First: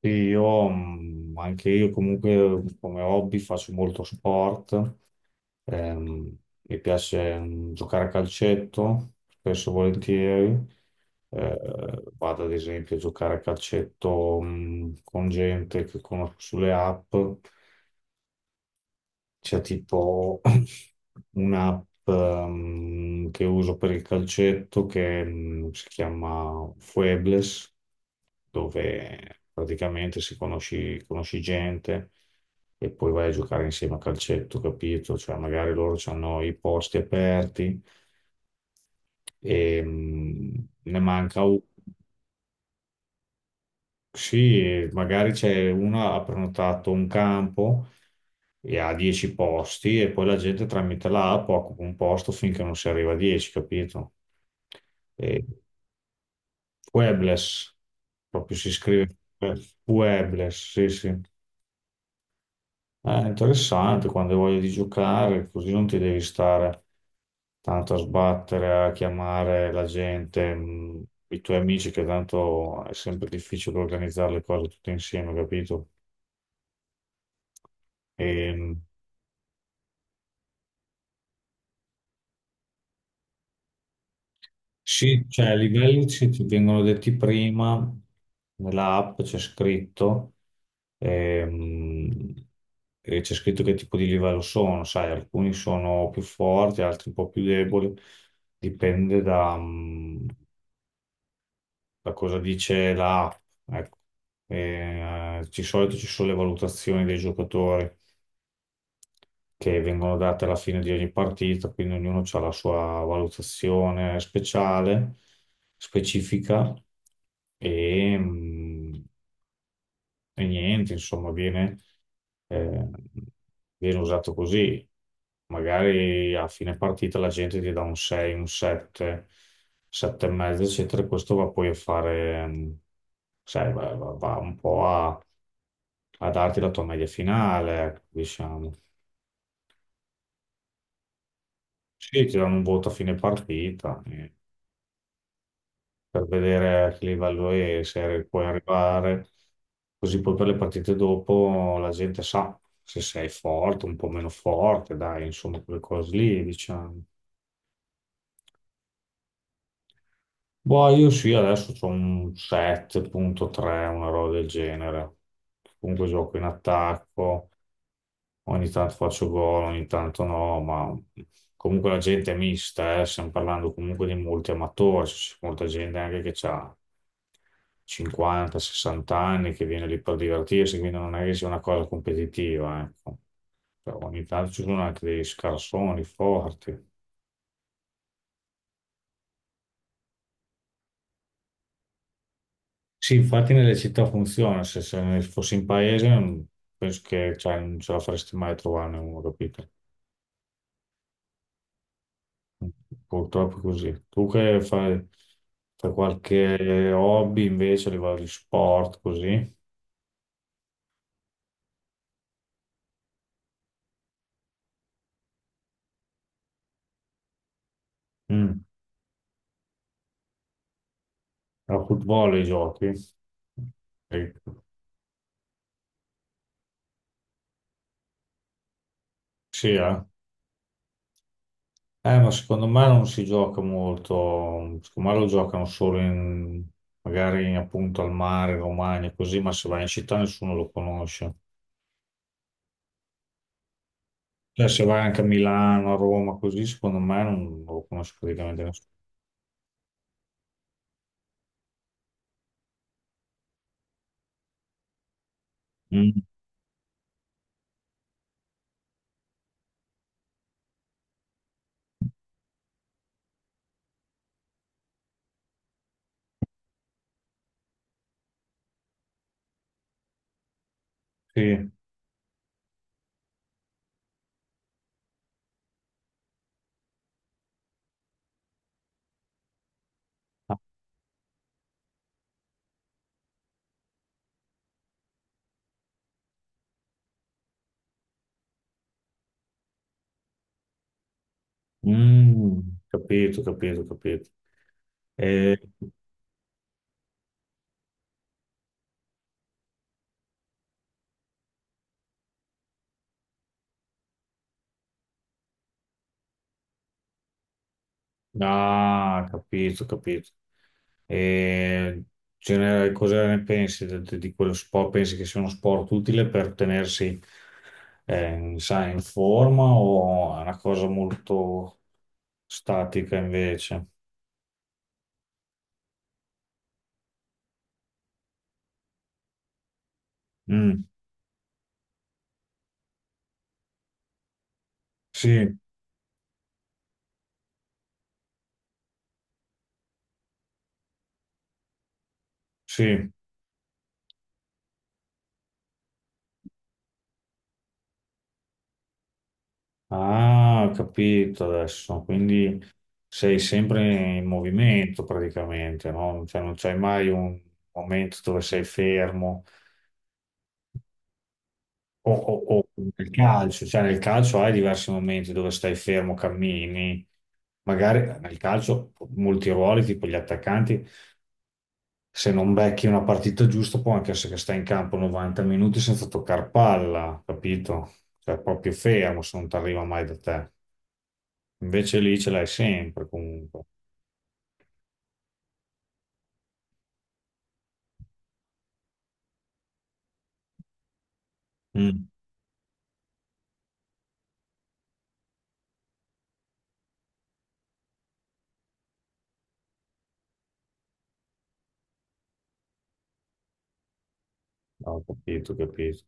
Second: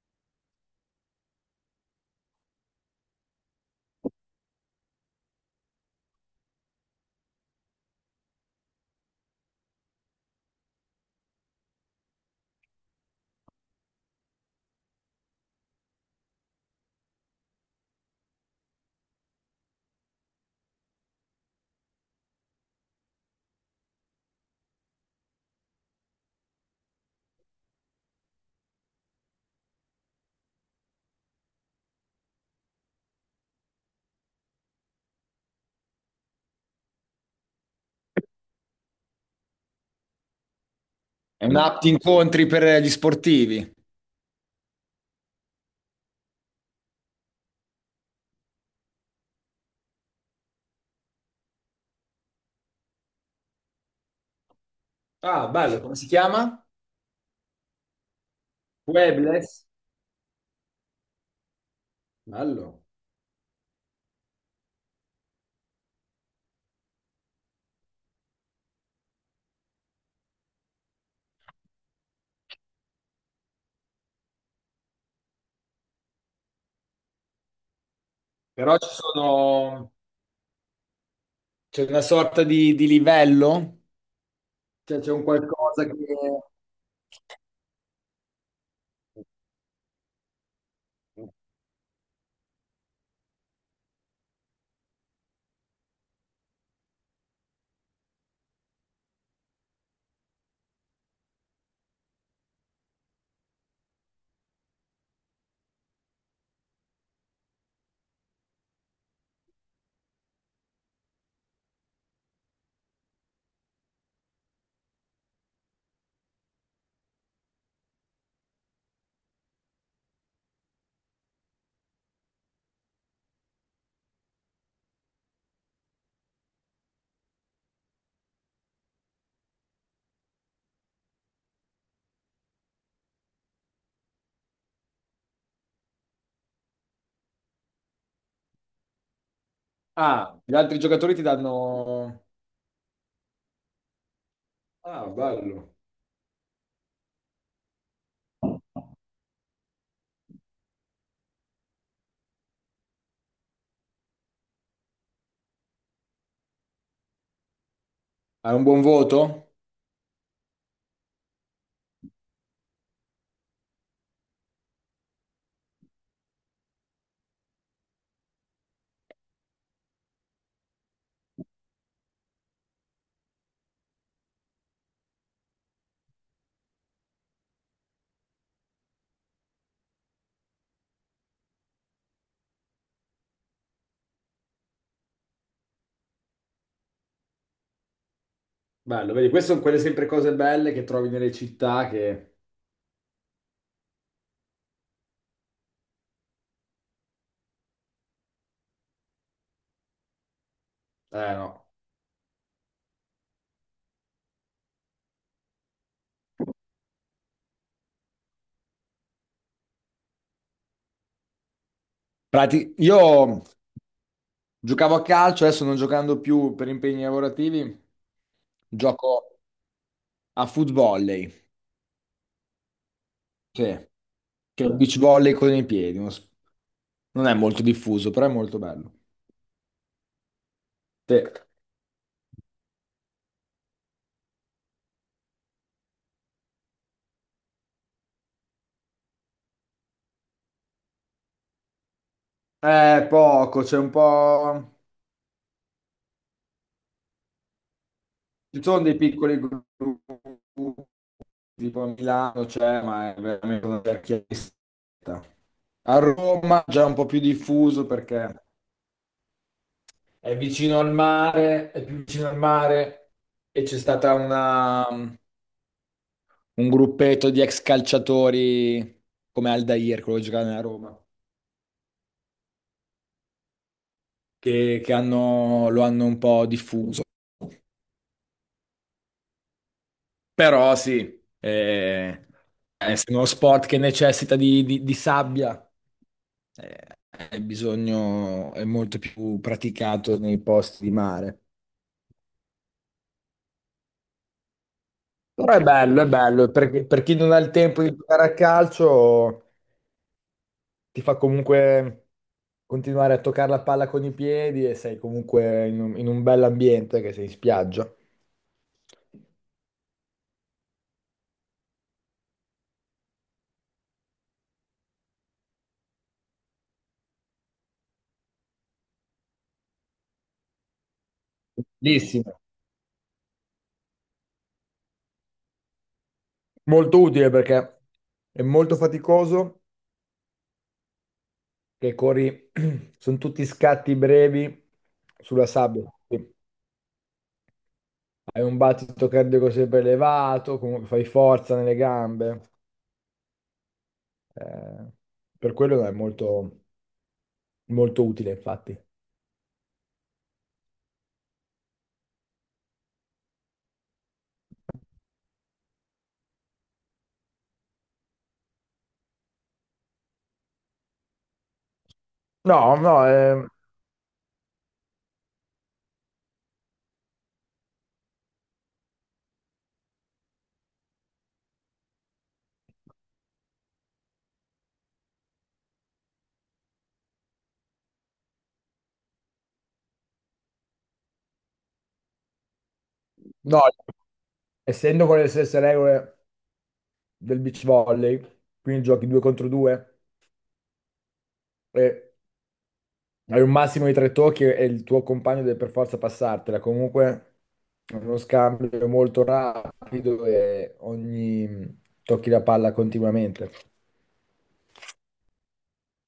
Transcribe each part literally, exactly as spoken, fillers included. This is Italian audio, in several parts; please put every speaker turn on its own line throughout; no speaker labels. Sì, Io, mh, anche io comunque mm, come hobby faccio molto sport. Ehm, mi piace mh, giocare a calcetto, spesso e volentieri. Eh, vado ad esempio a giocare a calcetto mh, con gente che conosco sulle app. C'è tipo un'app ehm, che uso per il calcetto che mm, si chiama Fuebles, dove praticamente si conosci, conosci gente e poi vai a giocare insieme a calcetto, capito? Cioè magari loro hanno i posti aperti e mm, ne manca
È
uno.
un'app di incontri per gli sportivi.
Sì, e magari c'è una ha prenotato un campo e ha dieci posti e poi la gente tramite l'app occupa un posto finché non si arriva a dieci, capito? E
Ah, bello. Come si chiama?
Webless, proprio si scrive.
Webless.
Webless, sì, sì.
Bello.
È interessante quando hai voglia di giocare, così non ti devi stare tanto a sbattere, a chiamare la gente, mh, i tuoi amici, che tanto è sempre difficile organizzare le cose tutte insieme, capito?
Però
Ehm,
ci sono... c'è una sorta di, di livello, cioè c'è un
sì, cioè i
qualcosa che...
livelli ci, ti vengono detti prima, nella app c'è scritto, ehm, e c'è scritto che tipo di livello sono, sai, alcuni sono più forti, altri un po' più deboli, dipende da, mm, da cosa dice la app. Ecco. E, eh, di solito ci sono le valutazioni dei giocatori, che vengono date alla fine di ogni partita, quindi ognuno ha la sua valutazione speciale, specifica. E, mh, e niente, insomma, viene, eh, viene usato così. Magari a fine partita la gente ti dà un sei, un sette, sette e mezzo, eccetera, e questo va poi a fare, mh, sai, va, va- va un po' a, a darti la tua media finale, ecco, diciamo.
Ah, gli altri giocatori ti
Sì,
danno...
ti danno un voto a fine partita eh,
Ah, bello.
per vedere a che livello è, se puoi arrivare, così poi per le partite dopo la gente sa se sei forte, un po' meno forte, dai, insomma, quelle cose lì, diciamo.
Hai un buon voto?
Boh, io sì, adesso ho un sette virgola tre, una roba del genere. Comunque gioco in attacco. Ogni tanto faccio gol, ogni tanto no, ma comunque la gente è mista, eh. Stiamo parlando comunque di molti amatori, c'è molta gente anche che ha cinquanta, sessanta anni che viene lì per divertirsi, quindi non è che sia una cosa competitiva, ecco. Però ogni tanto ci sono anche dei scarsoni forti.
Bello, vedi, queste sono quelle sempre cose belle che trovi nelle città che...
Sì, infatti nelle città funziona, se, se fossi in paese non- penso che, cioè, non ce la faresti mai a trovarne uno, capito?
Eh, no.
Purtroppo è così. Tu che fai, fai qualche hobby invece a livello di sport, così?
Prati- Io giocavo a calcio, adesso non giocando più per impegni lavorativi,
Mm.
gioco a foot volley.
A football i giochi?
Sì. Che
Sì.
è il beach volley con i piedi, uno s- non è molto diffuso, però è molto bello.
Sì, eh?
Sì.
Eh, ma secondo me non si gioca molto, secondo me lo giocano solo in, magari appunto al mare, in Romagna, così, ma se vai in città nessuno lo conosce.
È poco, c'è un
Cioè,
po'...
se vai anche a Milano, a Roma, così, secondo me non lo conosce praticamente
Ci sono
nessuno.
dei piccoli gruppi, tipo a Milano c'è, ma è veramente una vecchia lista. A
Mm.
Roma già un po' più diffuso perché è vicino al mare, è più vicino al mare e c'è stata una, un gruppetto di ex calciatori come Aldair, quello che giocava nella Roma,
Sì.
che, che hanno- lo hanno un po' diffuso. Però sì, eh, essendo uno sport che necessita di, di- di sabbia, eh, è bisogno, è molto più praticato nei posti di mare.
Mm, capito, capito, capito.
Però
Eh,
è bello, è bello, perché per chi non ha il tempo di giocare a calcio, ti fa comunque continuare a toccare la palla con i piedi e sei comunque in un, in un bell'ambiente che sei in spiaggia.
ah, capito, capito. E ce ne- cosa ne pensi de- de- di, quello sport? Pensi che sia uno sport utile per tenersi eh, sai, in forma o è una cosa molto
Bellissimo.
statica invece?
Molto utile perché è molto faticoso
Mm,
che corri, sono tutti scatti brevi sulla
sì,
sabbia. Quindi hai un battito cardiaco sempre elevato, comunque fai forza nelle gambe.
sì.
eh, per quello è molto, molto utile, infatti.
Ah, ho capito adesso. Quindi sei sempre in movimento praticamente, no? Cioè, non c'hai mai un momento dove sei fermo. O, o-
No,
o
no,
nel
eh,
calcio, cioè nel calcio hai diversi momenti dove stai fermo, cammini. Magari nel calcio molti ruoli, tipo gli attaccanti, se non becchi una partita giusta, può anche essere che stai in campo novanta minuti senza toccare palla, capito? Cioè proprio fermo se non ti arriva mai da te. Invece lì ce l'hai sempre
no,
comunque.
essendo con le stesse regole del beach volley, quindi giochi due contro due, e
Mm,
hai un massimo di tre tocchi e il tuo compagno deve per forza passartela. Comunque è uno scambio molto rapido e ogni tocchi la palla continuamente.
Ho capito, ho capito.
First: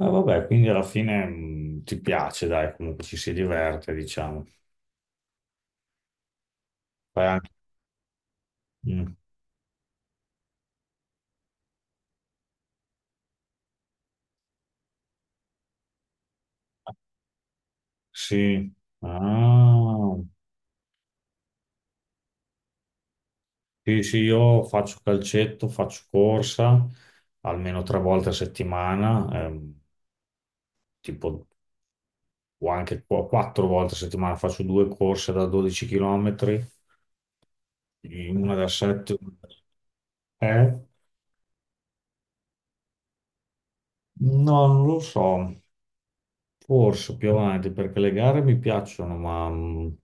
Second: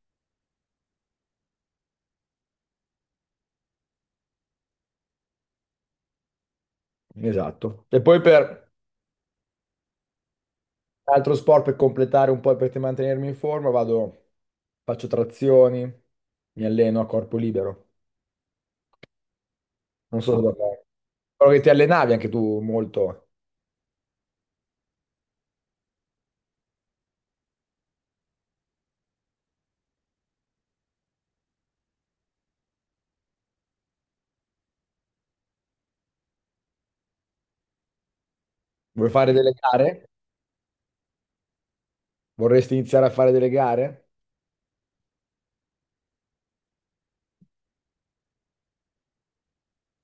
Eh, vabbè, quindi alla fine mh, ti piace, dai, comunque ci si diverte, diciamo. Fai anche-
Esatto. E poi per
mm.
altro sport per completare un po' e per mantenermi in forma, vado, faccio trazioni, mi alleno a corpo libero.
Sì. Ah,
Non so cosa fare. Però che ti allenavi anche tu molto.
sì, sì, io faccio calcetto, faccio corsa almeno tre volte a settimana, ehm, tipo o anche qu- quattro volte a settimana faccio due corse da dodici chilometri, una da
Vuoi
sette,
fare delle gare?
eh?
Vorresti iniziare a fare delle gare?
No, non lo so. Forse più avanti, perché le gare mi piacciono, ma mh,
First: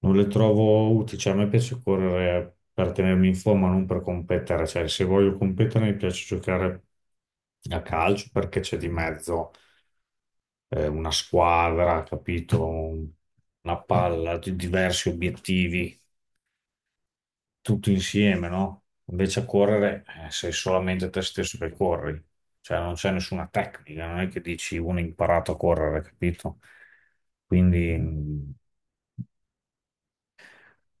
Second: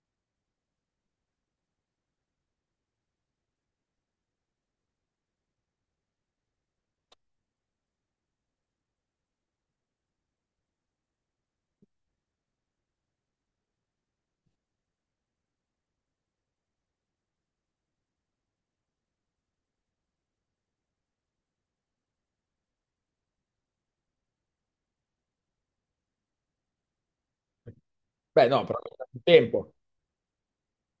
non le trovo utili. Cioè, a me piace correre per tenermi in forma, non per competere. Cioè, se voglio competere, mi piace giocare a calcio perché c'è di mezzo eh, una squadra, capito? Una palla, di diversi obiettivi, tutto insieme, no? Invece a correre eh, sei solamente te stesso che corri, cioè non c'è nessuna tecnica, non è che dici uno ha imparato a correre, capito? Quindi
Beh,
mh,
no, però non hai tempo.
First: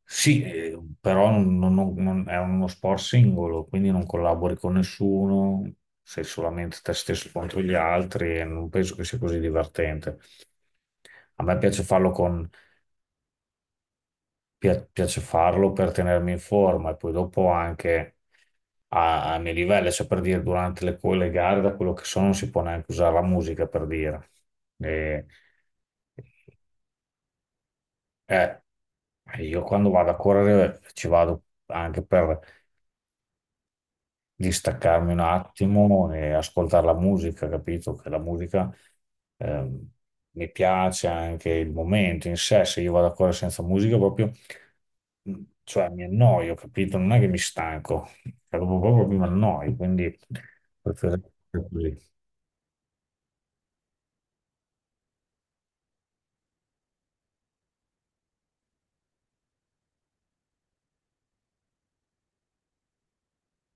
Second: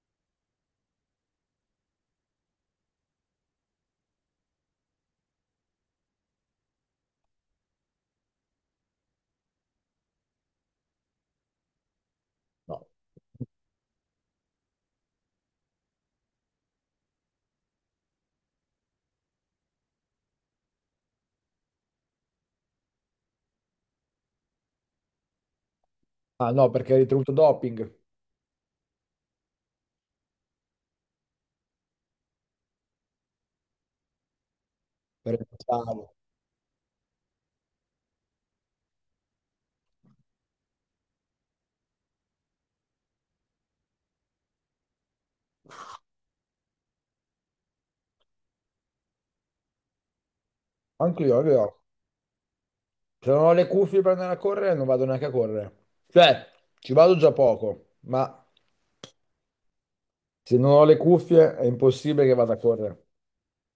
sì, eh, però non- non- non- non- è uno sport singolo, quindi non collabori con nessuno, sei solamente te stesso contro gli altri e non penso che sia così divertente. A me piace farlo con
No.
pia- piace farlo per tenermi in forma e poi dopo anche a- ai miei livelli, cioè per dire durante le, co- le gare, da quello che so, non si può neanche usare la musica per dire. E-
Ah no, perché hai ricevuto doping
eh, io quando vado a correre ci vado anche per di staccarmi un
per il
attimo
pensavo.
e ascoltare la musica, capito? Che la musica ehm, mi piace anche il momento in sé, se io vado a correre senza musica proprio, mh, cioè mi annoio, capito? Non è che mi stanco, cioè, proprio, proprio mi annoio, quindi
Anche io, anche
preferisco
io.
così.
Se non ho le cuffie per andare a correre, non vado neanche a correre. Cioè, ci vado già poco, ma se non ho le cuffie è impossibile che vada a correre.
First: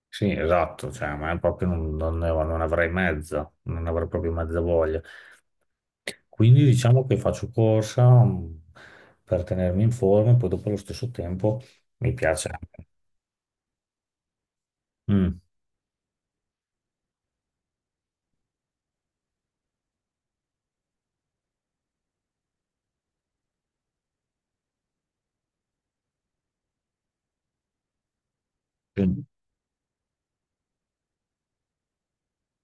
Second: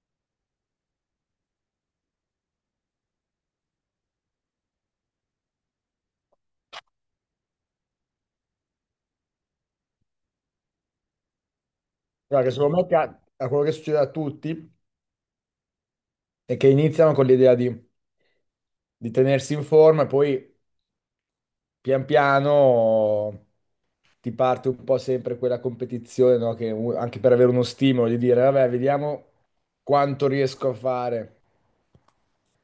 Sì, esatto, cioè, ma è proprio non, non ne- non avrei mezza, non avrei proprio mezza voglia. Quindi diciamo che faccio corsa mh, per tenermi in forma e poi dopo allo stesso tempo mi
Guarda,
piace.
che secondo me ca- a quello che succede a tutti
Mm,
è che iniziano con l'idea di, di tenersi in forma e poi pian piano ti parte un po' sempre quella competizione, no? Che u- anche per avere uno stimolo di dire, vabbè,
mm.
vediamo quanto riesco a fare.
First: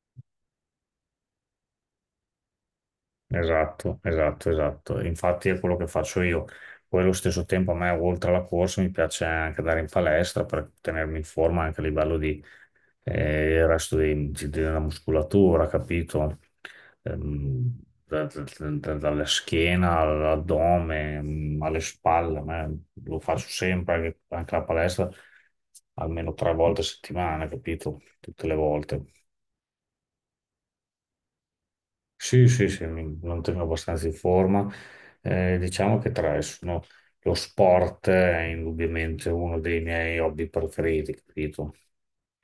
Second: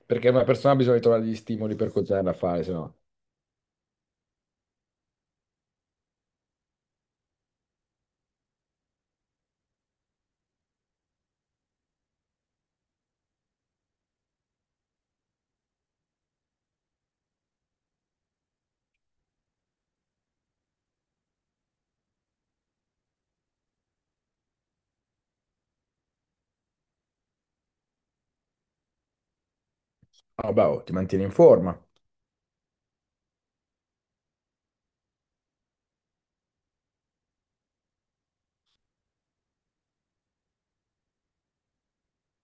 Perché una persona ha bisogno di trovare gli stimoli per continuare a fare, se no,
Esatto, esatto, esatto. Infatti è quello che faccio io. Poi allo stesso tempo a me, oltre alla corsa, mi piace anche andare in palestra per tenermi in forma anche a livello di, eh, il resto dei- di- della muscolatura, capito? Ehm, da- da- da- dalla schiena all'addome, mm, alle spalle, a me lo faccio sempre anche, anche la palestra almeno tre volte a settimana, capito? Tutte le volte.
"Ah, vabbè, oh, ti mantieni in forma.
Sì, sì, sì, mi mantengo abbastanza in forma. Eh, diciamo che tre sono lo sport è indubbiamente uno dei miei hobby preferiti, capito?